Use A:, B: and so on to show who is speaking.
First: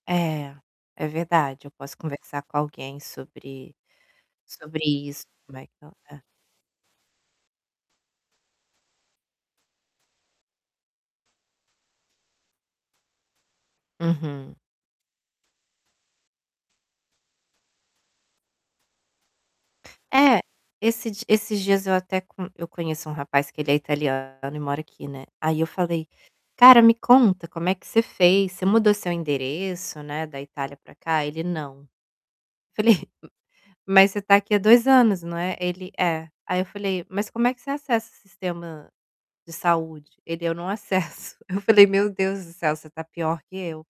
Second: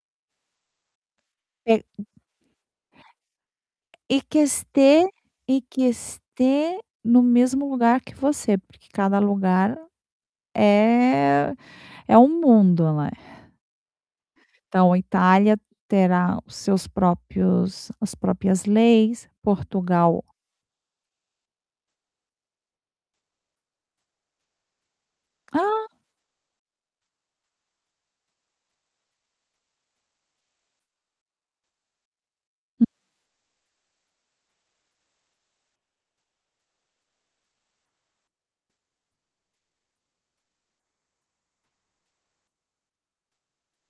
A: É, é verdade. Eu posso
B: [unintelligible]
A: conversar com alguém sobre
B: E que
A: sobre
B: este
A: isso, como
B: e
A: é que
B: que
A: ela tá.
B: este no mesmo lugar que você, porque cada lugar é é um mundo, né.
A: Uhum.
B: Então, a Itália terá os seus próprios as próprias leis, Portugal
A: É, esses di esses dias eu até com eu conheço um rapaz que ele é italiano e mora aqui, né. Aí, eu
B: Ah.
A: falei: "Cara, me conta como é que você fez, você mudou seu endereço, né, da Itália para cá?" Ele: "Não".
B: Hum.
A: Falei: "Mas você está aqui há 2 anos, né?" Ele: "É". Aí, eu falei: "Mas como é que você acessa o sistema de saúde?" Ele: "Eu não acesso". Eu falei: "Meu Deus do céu, você está pior que eu".